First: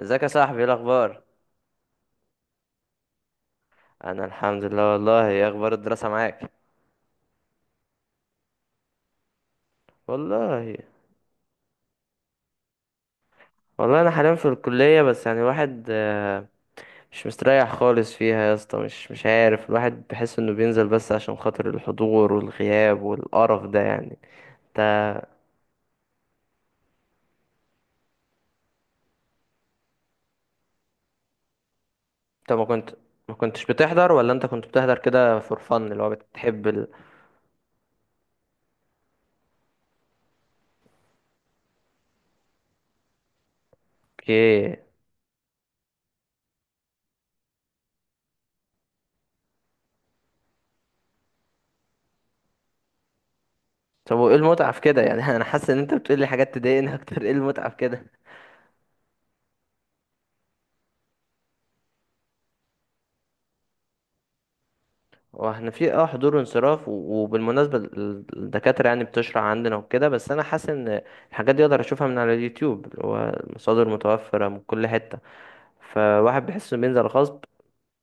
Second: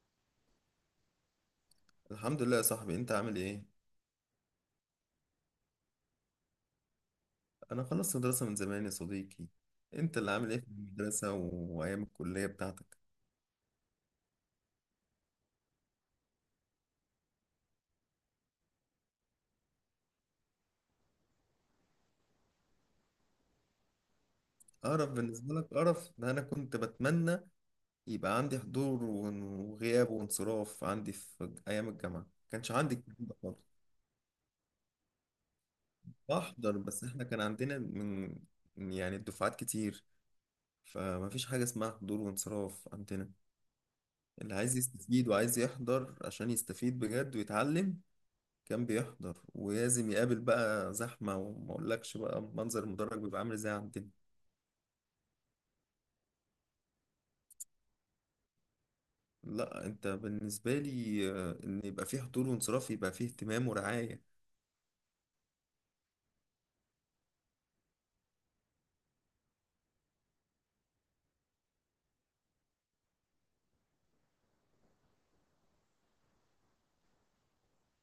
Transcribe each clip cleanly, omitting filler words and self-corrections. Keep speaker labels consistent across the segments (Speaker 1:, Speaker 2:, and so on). Speaker 1: ازيك يا صاحبي؟ ايه الاخبار؟
Speaker 2: الحمد لله يا صاحبي، انت عامل ايه؟
Speaker 1: انا الحمد لله. والله، ايه اخبار الدراسه معاك؟
Speaker 2: انا خلصت دراسة من زمان يا صديقي. انت اللي عامل ايه في
Speaker 1: والله،
Speaker 2: المدرسة وايام الكلية بتاعتك؟
Speaker 1: والله انا حاليا في الكليه، بس يعني الواحد مش مستريح خالص فيها يا اسطى. مش عارف، الواحد بحس انه بينزل بس عشان خاطر الحضور والغياب والقرف ده يعني. انت
Speaker 2: قرف بالنسبة لك؟ قرف ده انا كنت بتمنى يبقى عندي حضور وغياب وانصراف. عندي في ايام الجامعة
Speaker 1: انت
Speaker 2: كانش عندي الكلام
Speaker 1: ما
Speaker 2: ده خالص.
Speaker 1: كنتش بتحضر ولا انت كنت بتحضر كده فور فن اللي هو بتحب
Speaker 2: بحضر، بس احنا كان عندنا من يعني الدفعات كتير، فما فيش حاجة اسمها حضور وانصراف عندنا. اللي
Speaker 1: اوكي.
Speaker 2: عايز يستفيد وعايز يحضر عشان يستفيد بجد ويتعلم كان بيحضر، ولازم يقابل بقى زحمة، وما اقولكش بقى منظر المدرج بيبقى عامل ازاي عندنا.
Speaker 1: طب وايه المتعه في كده يعني؟ انا حاسس ان انت بتقول لي حاجات تضايقني اكتر، ايه المتعه في كده؟
Speaker 2: لا، انت بالنسبة لي ان يبقى فيه حضور وانصراف يبقى فيه اهتمام ورعاية.
Speaker 1: واحنا في حضور وانصراف وبالمناسبة الدكاترة يعني بتشرح عندنا وكده، بس انا حاسس ان الحاجات دي اقدر اشوفها من على اليوتيوب، اللي هو المصادر متوفرة من كل حتة. فواحد بيحس انه بينزل غصب،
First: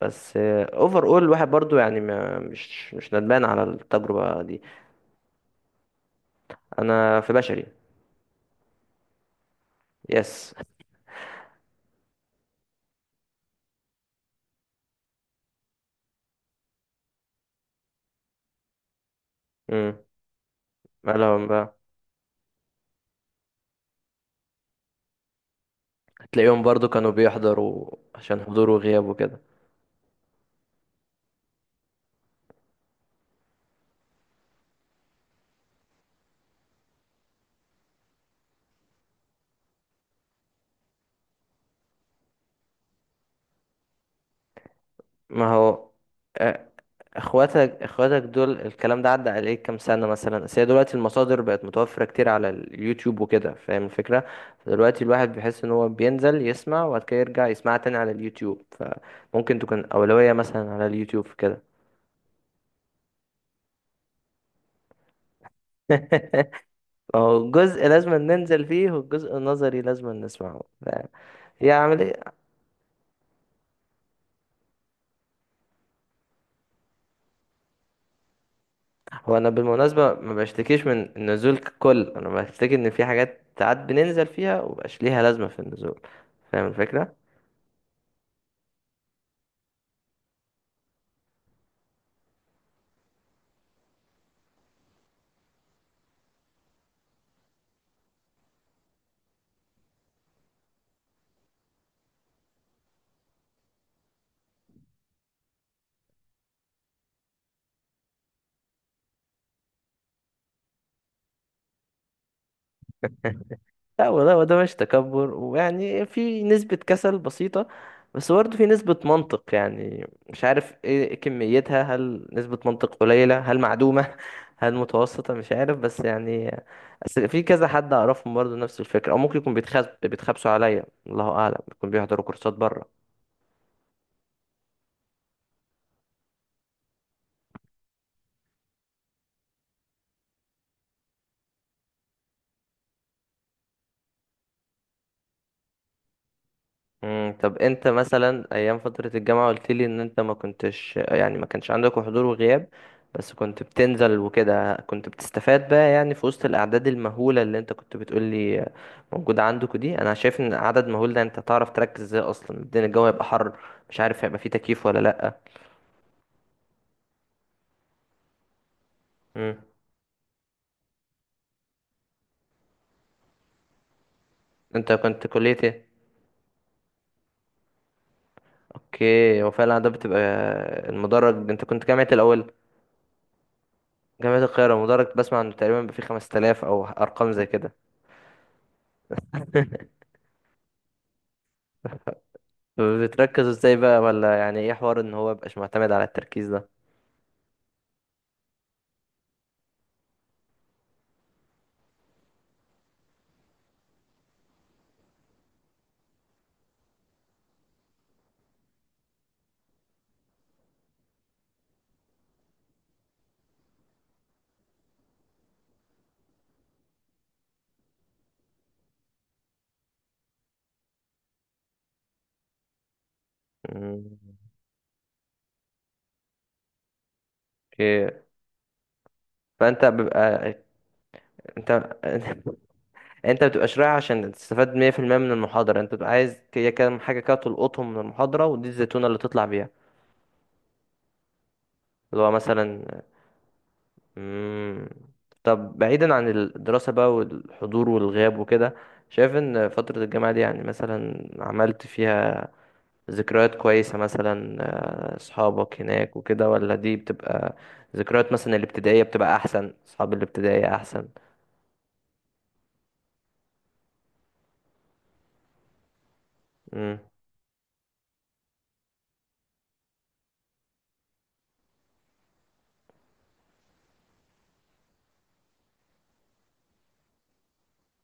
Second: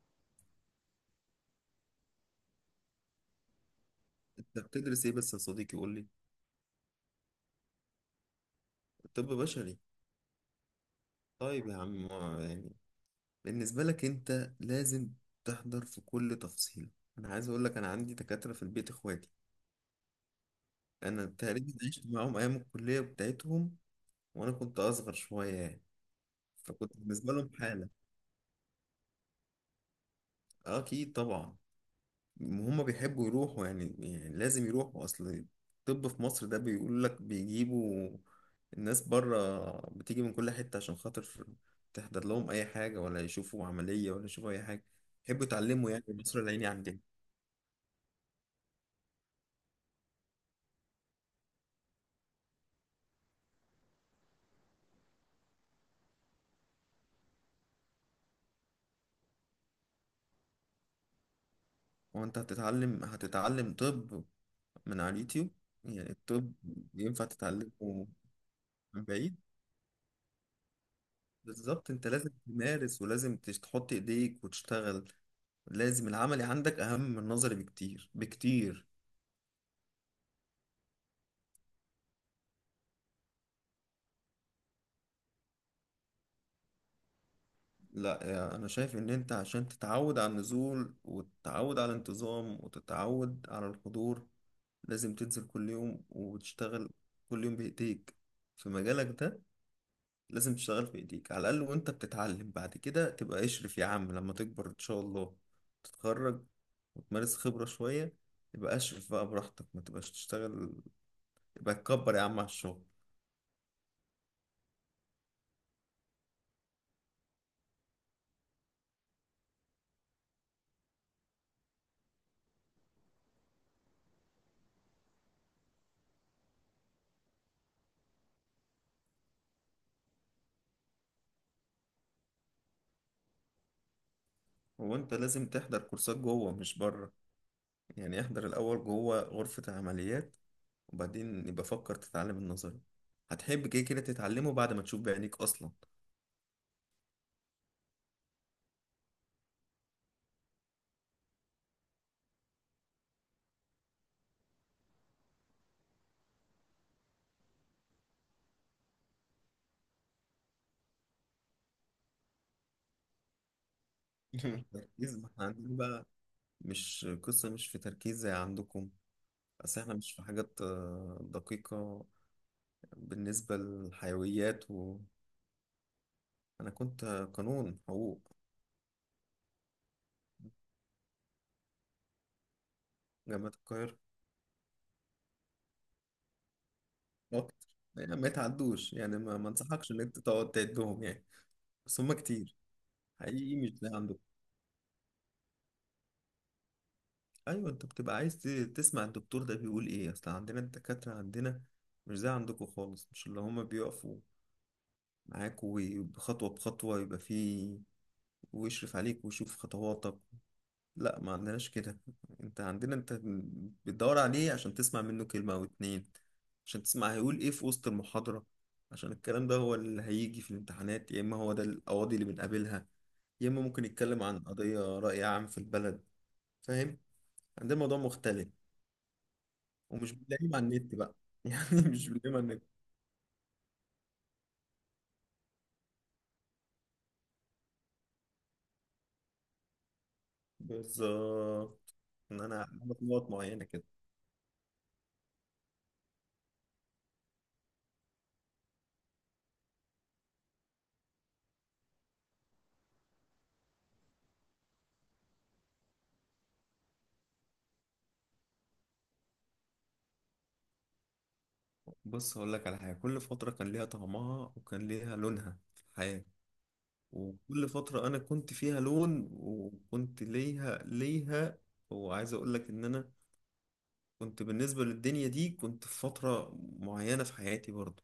Speaker 1: بس اوفر اول الواحد برضو يعني ما مش ندمان على التجربة
Speaker 2: انت
Speaker 1: دي.
Speaker 2: بتدرس ايه بس يا صديقي؟ قول لي.
Speaker 1: انا في بشري.
Speaker 2: طب بشري؟
Speaker 1: يس.
Speaker 2: طيب يا عم، يعني بالنسبة لك انت لازم تحضر في كل تفصيلة. انا عايز اقول لك، انا عندي دكاترة في البيت، اخواتي.
Speaker 1: امم.
Speaker 2: انا
Speaker 1: مالهم
Speaker 2: تقريبا
Speaker 1: بقى؟
Speaker 2: عشت معاهم ايام الكلية بتاعتهم، وانا كنت اصغر شوية يعني،
Speaker 1: هتلاقيهم برضو
Speaker 2: فكنت
Speaker 1: كانوا
Speaker 2: بالنسبة لهم حالة.
Speaker 1: بيحضروا عشان حضور وغياب وكده.
Speaker 2: اكيد طبعا هم بيحبوا يروحوا يعني, يعني لازم يروحوا. اصل الطب في مصر ده بيقول لك بيجيبوا الناس بره، بتيجي من كل حتة عشان خاطر تحضر لهم اي حاجة، ولا يشوفوا عملية، ولا يشوفوا اي حاجة. يحبوا
Speaker 1: ما هو
Speaker 2: يتعلموا يعني، مصر
Speaker 1: آه،
Speaker 2: العيني عندنا.
Speaker 1: اخواتك دول الكلام ده عدى عليك كام سنة مثلا؟ اصل هي دلوقتي المصادر بقت متوفرة كتير على اليوتيوب وكده، فاهم الفكرة؟ فدلوقتي الواحد بيحس ان هو بينزل يسمع وبعد كده يرجع يسمعها تاني على اليوتيوب، فممكن تكون أولوية مثلا على اليوتيوب في كده.
Speaker 2: هو انت هتتعلم طب من على اليوتيوب؟ يعني الطب ينفع
Speaker 1: هو جزء
Speaker 2: تتعلمه
Speaker 1: لازم ننزل فيه،
Speaker 2: من بعيد؟
Speaker 1: والجزء النظري لازم نسمعه ف- هي
Speaker 2: بالظبط، انت
Speaker 1: عملية.
Speaker 2: لازم تمارس، ولازم تحط ايديك وتشتغل. لازم العملي عندك اهم من النظري بكتير بكتير.
Speaker 1: هو أنا بالمناسبة ما بشتكيش من النزول ككل، أنا بشتكي إن في حاجات ساعات بننزل فيها ومبقاش ليها لازمة في النزول، فاهم الفكرة؟
Speaker 2: لا، يعني انا شايف ان انت عشان تتعود على النزول، وتتعود على الانتظام، وتتعود على الحضور، لازم تنزل كل يوم وتشتغل كل يوم بايديك في مجالك ده. لازم تشتغل بايديك على الاقل وانت بتتعلم. بعد كده تبقى اشرف يا عم لما تكبر، ان شاء الله تتخرج وتمارس خبرة شوية، يبقى اشرف بقى براحتك. ما تبقاش تشتغل يبقى تكبر يا عم على الشغل.
Speaker 1: لا، وده مش تكبر، ويعني في نسبة كسل بسيطة، بس برضه في نسبة منطق. يعني مش عارف ايه كميتها، هل نسبة منطق قليلة، هل معدومة، هل متوسطة، مش عارف، بس يعني أصل في كذا حد أعرفهم برضه نفس الفكرة، أو ممكن يكون بيتخبسوا عليا، الله أعلم، يكون بيحضروا كورسات بره.
Speaker 2: وانت لازم تحضر كورسات جوه مش بره. يعني احضر الاول جوه غرفة العمليات، وبعدين يبقى فكر تتعلم النظري. هتحب كده كده تتعلمه بعد ما تشوف بعينيك أصلا.
Speaker 1: مم. طب انت مثلا ايام فترة الجامعة، قلت لي ان انت ما كنتش، يعني ما كانش عندك حضور وغياب، بس كنت بتنزل وكده، كنت بتستفاد بقى؟ يعني في وسط الاعداد المهولة اللي انت كنت بتقول لي موجودة عندك دي، انا شايف ان عدد مهول ده، انت تعرف تركز ازاي؟ اصلا الدنيا الجو هيبقى حر، مش عارف هيبقى فيه تكييف ولا
Speaker 2: تركيز؟ ما
Speaker 1: لأ.
Speaker 2: احنا عندنا بقى مش قصة، مش في تركيز زي عندكم.
Speaker 1: مم.
Speaker 2: بس احنا مش في حاجات دقيقة بالنسبة للحيويات
Speaker 1: انت
Speaker 2: و...
Speaker 1: كنت كلية ايه؟
Speaker 2: أنا كنت قانون، حقوق.
Speaker 1: اوكي، وفعلا ده بتبقى المدرج. انت كنت جامعة الاول؟
Speaker 2: جامعة القاهرة.
Speaker 1: جامعة القاهرة، المدرج بسمع انه تقريبا بيبقى فيه 5000 او ارقام زي
Speaker 2: أكتر،
Speaker 1: كده.
Speaker 2: يعني ما يتعدوش يعني، ما انصحكش إن أنت تقعد تعدهم يعني، بس هما كتير.
Speaker 1: بتركز
Speaker 2: حقيقي مش
Speaker 1: ازاي
Speaker 2: زي
Speaker 1: بقى،
Speaker 2: عندكم.
Speaker 1: ولا يعني ايه حوار ان هو مبقاش معتمد على التركيز ده؟
Speaker 2: ايوه، انت بتبقى عايز تسمع الدكتور ده بيقول ايه. اصل عندنا الدكاترة عندنا مش زي عندكم خالص، مش اللي هما بيقفوا معاك وخطوة بخطوة يبقى فيه، ويشرف عليك، ويشوف خطواتك. لا، ما عندناش كده. انت عندنا انت بتدور عليه عشان تسمع منه كلمة او اتنين، عشان تسمع هيقول ايه في وسط المحاضرة، عشان الكلام ده هو اللي هيجي في الامتحانات، يا اما هو ده القواضي اللي بنقابلها، يا اما ممكن
Speaker 1: مم،
Speaker 2: يتكلم عن قضية رأي عام في البلد. فاهم؟ عندنا الموضوع
Speaker 1: اوكي.
Speaker 2: مختلف.
Speaker 1: فانت
Speaker 2: ومش بتلاقيهم
Speaker 1: بيبقى
Speaker 2: على النت بقى
Speaker 1: انت
Speaker 2: يعني مش بتلاقيهم على النت.
Speaker 1: انت بتبقاش رايح عشان تستفاد 100% من المحاضرة، انت بتبقى عايز هي كام حاجة كده تلقطهم من المحاضرة، ودي الزيتونة اللي تطلع بيها،
Speaker 2: بالظبط،
Speaker 1: اللي هو
Speaker 2: ان انا
Speaker 1: مثلا.
Speaker 2: عامل نقط معينه كده.
Speaker 1: مم، طب بعيدا عن الدراسة بقى والحضور والغياب وكده، شايف ان فترة الجامعة دي يعني مثلا عملت فيها ذكريات كويسة مثلا، اصحابك هناك وكده، ولا دي بتبقى ذكريات مثلا الابتدائية بتبقى احسن، اصحاب الابتدائية احسن؟
Speaker 2: بص هقول لك على حاجه، كل فتره كان ليها طعمها، وكان ليها لونها في الحياه،
Speaker 1: امم.
Speaker 2: وكل فتره انا كنت فيها لون، وكنت ليها وعايز اقول لك ان انا كنت بالنسبه للدنيا دي كنت في فتره معينه في حياتي برضو.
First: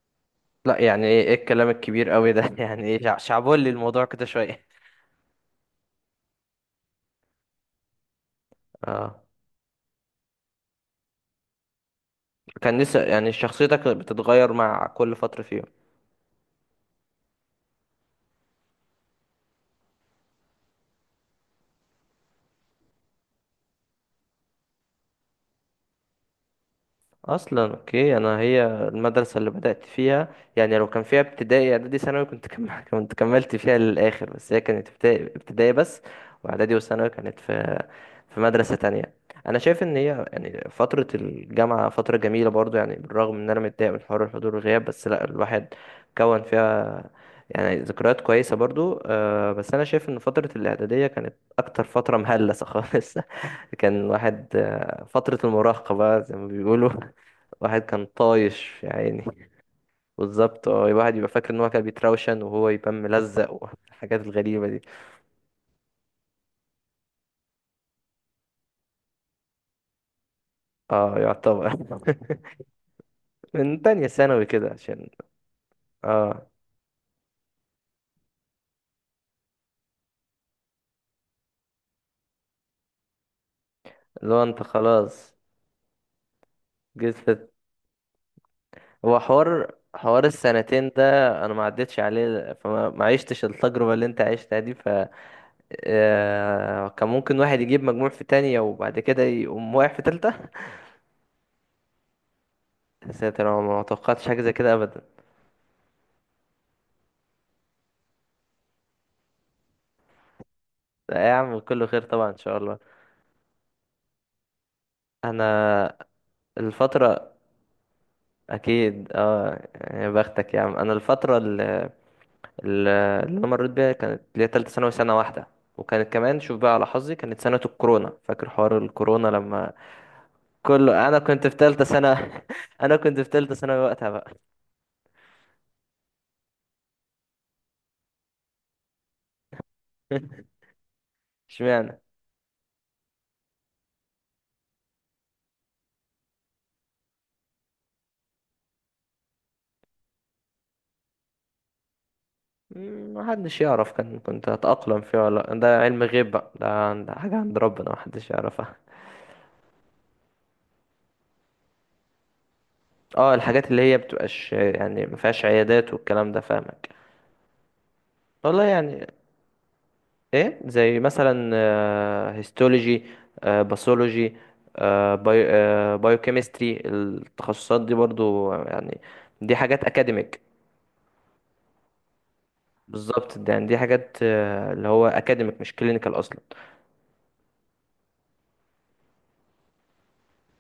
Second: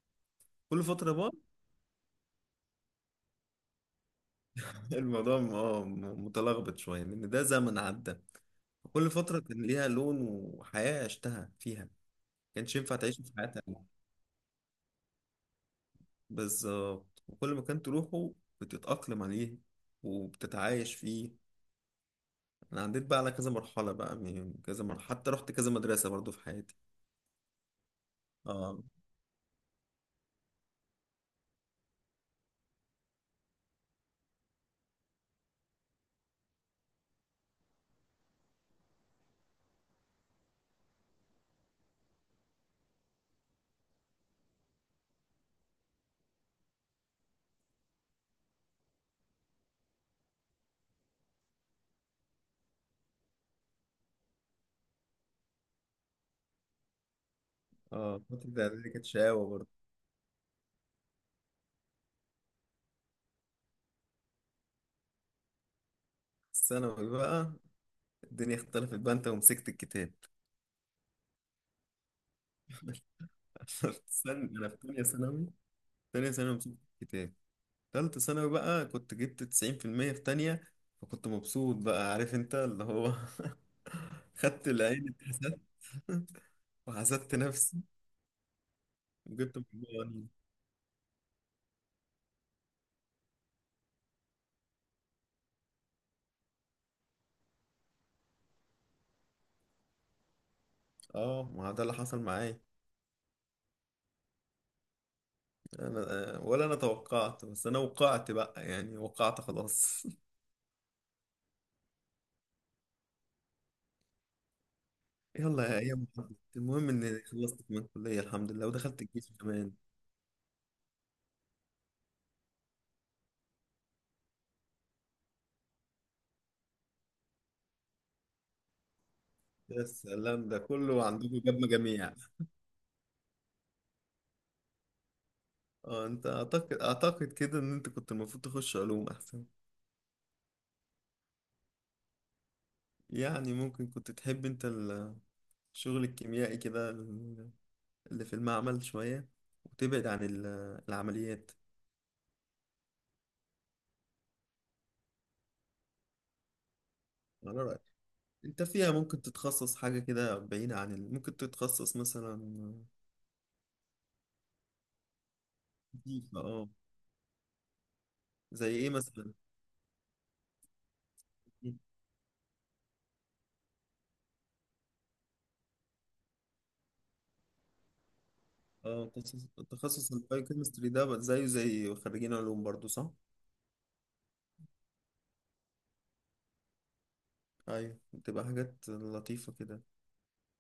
Speaker 1: لا
Speaker 2: كل
Speaker 1: يعني
Speaker 2: فتره
Speaker 1: ايه
Speaker 2: بقى
Speaker 1: الكلام الكبير قوي ده؟ يعني ايه، شعبولي الموضوع كده شوية.
Speaker 2: الموضوع متلخبط شويه لان ده زمن عدى. كل
Speaker 1: اه
Speaker 2: فترة كان ليها لون وحياة عشتها فيها، كانش
Speaker 1: كان
Speaker 2: ينفع
Speaker 1: لسه
Speaker 2: تعيش
Speaker 1: يعني
Speaker 2: في حياة تانية.
Speaker 1: شخصيتك بتتغير مع كل فترة فيهم.
Speaker 2: بالظبط، وكل ما كان تروحه بتتأقلم عليه، وبتتعايش فيه. أنا عديت بقى على كذا مرحلة، بقى من كذا مرحلة، حتى رحت كذا مدرسة برضو في حياتي.
Speaker 1: اصلا اوكي، انا هي
Speaker 2: اه.
Speaker 1: المدرسه اللي بدات فيها، يعني لو كان فيها ابتدائي اعدادي ثانوي كنت كنت كملت فيها للاخر، بس هي كانت ابتدائي ابتدائي بس، واعدادي وثانوي كانت في مدرسه تانية. انا شايف ان هي يعني فتره الجامعه فتره جميله برضو، يعني بالرغم ان انا متضايق من حوار الحضور والغياب، بس لا الواحد كون فيها يعني ذكريات كويسه برضو، أه. بس انا شايف ان فتره الاعداديه كانت اكتر فتره مهلسه خالص. كان الواحد فترة المراهقة بقى زي ما بيقولوا. واحد كان
Speaker 2: اه فترة
Speaker 1: طايش
Speaker 2: الإعدادية
Speaker 1: يا
Speaker 2: كانت
Speaker 1: عيني.
Speaker 2: شقاوة برضو.
Speaker 1: بالظبط، الواحد يبقى فاكر ان هو كان بيتروشن وهو يبقى ملزق، والحاجات الغريبة دي.
Speaker 2: الثانوي بقى الدنيا اختلفت بقى، أنت ومسكت الكتاب.
Speaker 1: اه، يعتبر. من تانية ثانوي
Speaker 2: استنى،
Speaker 1: كده،
Speaker 2: أنا في تانية
Speaker 1: عشان
Speaker 2: ثانوي. تانية
Speaker 1: اه
Speaker 2: ثانوي مسكت الكتاب، تالتة ثانوي بقى. كنت جبت 90% في المية في تانية، فكنت مبسوط بقى. عارف أنت اللي هو
Speaker 1: اللي هو انت
Speaker 2: خدت العين،
Speaker 1: خلاص
Speaker 2: اتحسدت،
Speaker 1: جيت
Speaker 2: وحسدت
Speaker 1: في،
Speaker 2: نفسي،
Speaker 1: هو
Speaker 2: وجبت
Speaker 1: حوار
Speaker 2: مجموعة
Speaker 1: حوار
Speaker 2: قليلة.
Speaker 1: السنتين ده انا ما عدتش عليه، فما ما عشتش التجربة اللي انت عشتها دي كان ممكن واحد يجيب مجموع في تانية وبعد كده يقوم واقع في تالتة.
Speaker 2: اه، ما ده اللي حصل معايا.
Speaker 1: يا ساتر، انا ما توقعتش حاجة زي كده ابدا.
Speaker 2: انا ولا انا توقعت، بس انا وقعت بقى، يعني وقعت خلاص.
Speaker 1: لا يا عم، كله خير طبعا ان شاء الله.
Speaker 2: يلا يا
Speaker 1: انا
Speaker 2: ايام عدت. المهم اني
Speaker 1: الفترة
Speaker 2: خلصت من الكلية الحمد لله، ودخلت
Speaker 1: أكيد
Speaker 2: الجيش
Speaker 1: اه،
Speaker 2: كمان.
Speaker 1: يا بختك يا عم. أنا الفترة اللي أنا مريت بيها كانت اللي هي تالتة ثانوي سنة واحدة، وكانت كمان، شوف بقى على حظي، كانت سنة الكورونا، فاكر حوار الكورونا لما
Speaker 2: يا سلام، ده كله
Speaker 1: كله؟ أنا
Speaker 2: عندكم
Speaker 1: كنت في
Speaker 2: جاب
Speaker 1: تالتة
Speaker 2: مجاميع.
Speaker 1: سنة. أنا كنت في تالتة ثانوي وقتها بقى.
Speaker 2: اه، انت اعتقد كده ان انت كنت المفروض تخش علوم احسن.
Speaker 1: اشمعنى؟
Speaker 2: يعني ممكن كنت تحب انت الشغل الكيميائي كده، اللي في المعمل شوية، وتبعد عن العمليات.
Speaker 1: محدش يعرف كان كنت هتأقلم فيه ولا لأ. ده علم غيب بقى، ده حاجة عند
Speaker 2: على رأيك،
Speaker 1: ربنا محدش
Speaker 2: انت
Speaker 1: يعرفها.
Speaker 2: فيها ممكن تتخصص حاجة كده بعيدة عن ال... ممكن تتخصص مثلا
Speaker 1: اه، الحاجات اللي هي بتبقاش يعني مفيهاش عيادات والكلام
Speaker 2: نظيفة،
Speaker 1: ده،
Speaker 2: اه.
Speaker 1: فاهمك. والله
Speaker 2: زي ايه
Speaker 1: يعني،
Speaker 2: مثلا؟
Speaker 1: ايه زي مثلا؟ هيستولوجي، باثولوجي، بايوكيمستري، التخصصات دي برضو يعني،
Speaker 2: اه، تخصص
Speaker 1: دي حاجات
Speaker 2: تخصص
Speaker 1: اكاديميك.
Speaker 2: البايوكيمستري ده بقى زيه زي خريجين علوم برضو، صح؟
Speaker 1: بالظبط، ده يعني دي حاجات اللي هو اكاديميك مش كلينيكال اصلا.
Speaker 2: ايوه، بتبقى حاجات لطيفة كده.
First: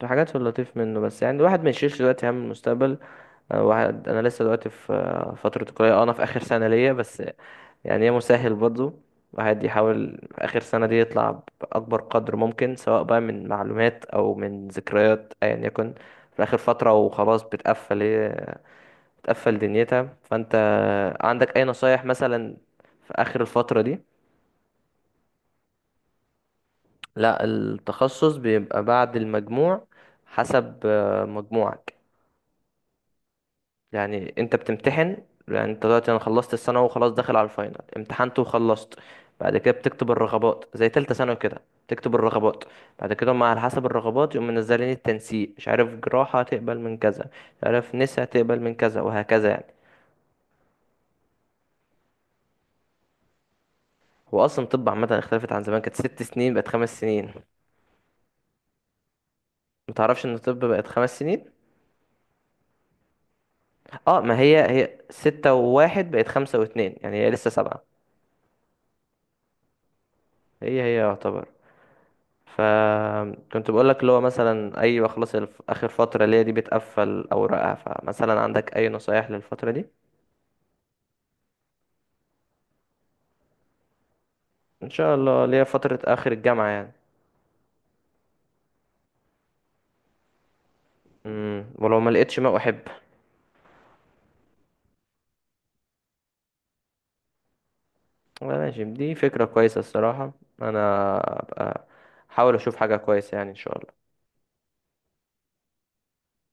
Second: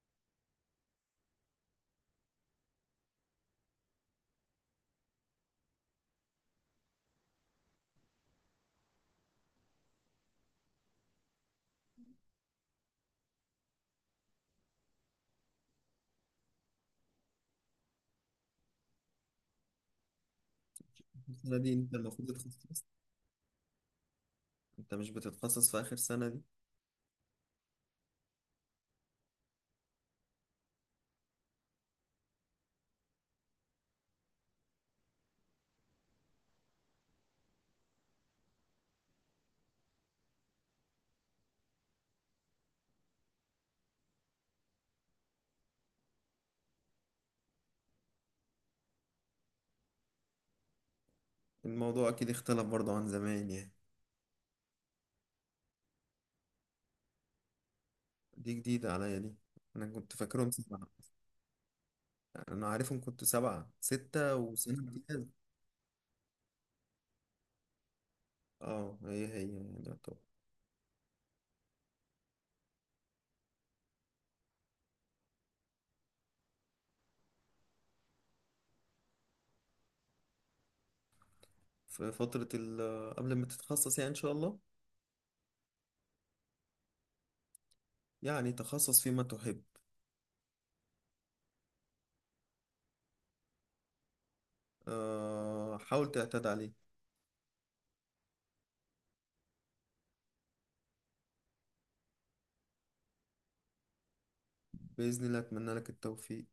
Speaker 1: دي حاجات في اللطيف منه، بس يعني الواحد ما يشيلش دلوقتي هم المستقبل. واحد انا لسه دلوقتي في فتره الكليه، انا في اخر سنه ليا بس، يعني يا مسهل برضه. الواحد يحاول في آخر سنة دي يطلع بأكبر قدر ممكن، سواء بقى من معلومات أو من ذكريات أيا يكن، في آخر فترة وخلاص بتقفل، هي بتقفل دنيتها. فأنت عندك
Speaker 2: السنة
Speaker 1: أي
Speaker 2: دي انت
Speaker 1: نصايح
Speaker 2: المفروض
Speaker 1: مثلا
Speaker 2: تتخصص.
Speaker 1: في آخر الفترة دي؟
Speaker 2: انت مش بتتخصص في اخر سنة دي؟
Speaker 1: لا، التخصص بيبقى بعد المجموع، حسب مجموعك. يعني انت بتمتحن، يعني انت دلوقتي انا خلصت الثانوي وخلاص داخل على الفاينل، امتحنت وخلصت، بعد كده بتكتب الرغبات زي تالتة ثانوي كده، تكتب الرغبات. بعد كده هم على حسب الرغبات يقوم منزلين التنسيق، مش عارف جراحة هتقبل من كذا، مش عارف نسا هتقبل من كذا، وهكذا يعني.
Speaker 2: الموضوع اكيد اختلف برضو عن زمان يعني.
Speaker 1: هو اصلا طب عامة اختلفت عن زمان، كانت ست سنين بقت خمس سنين.
Speaker 2: دي جديدة عليا دي، انا كنت
Speaker 1: متعرفش ان
Speaker 2: فاكرهم
Speaker 1: الطب بقت
Speaker 2: سبعة.
Speaker 1: خمس سنين؟
Speaker 2: انا عارفهم كنت سبعة،
Speaker 1: اه،
Speaker 2: ستة
Speaker 1: ما هي
Speaker 2: وسنة
Speaker 1: هي
Speaker 2: امتياز.
Speaker 1: ستة وواحد بقت خمسة واتنين يعني، هي لسه سبعة.
Speaker 2: اه هي هي يعني.
Speaker 1: هي هي يعتبر. فكنت بقول لك اللي هو مثلا، ايوه خلاص اخر فتره ليا دي بتقفل اوراقها، فمثلا عندك اي نصايح للفتره دي؟
Speaker 2: في فترة قبل ما تتخصص يعني إن شاء الله،
Speaker 1: ان شاء الله ليا فتره اخر الجامعه يعني.
Speaker 2: يعني تخصص فيما تحب.
Speaker 1: ولو ما لقيتش ما احب؟
Speaker 2: حاول تعتاد عليه.
Speaker 1: والله ماشي، دي فكره كويسه الصراحه. انا ابقى احاول اشوف حاجه كويسه، يعني ان شاء الله.
Speaker 2: بإذن الله أتمنى لك التوفيق.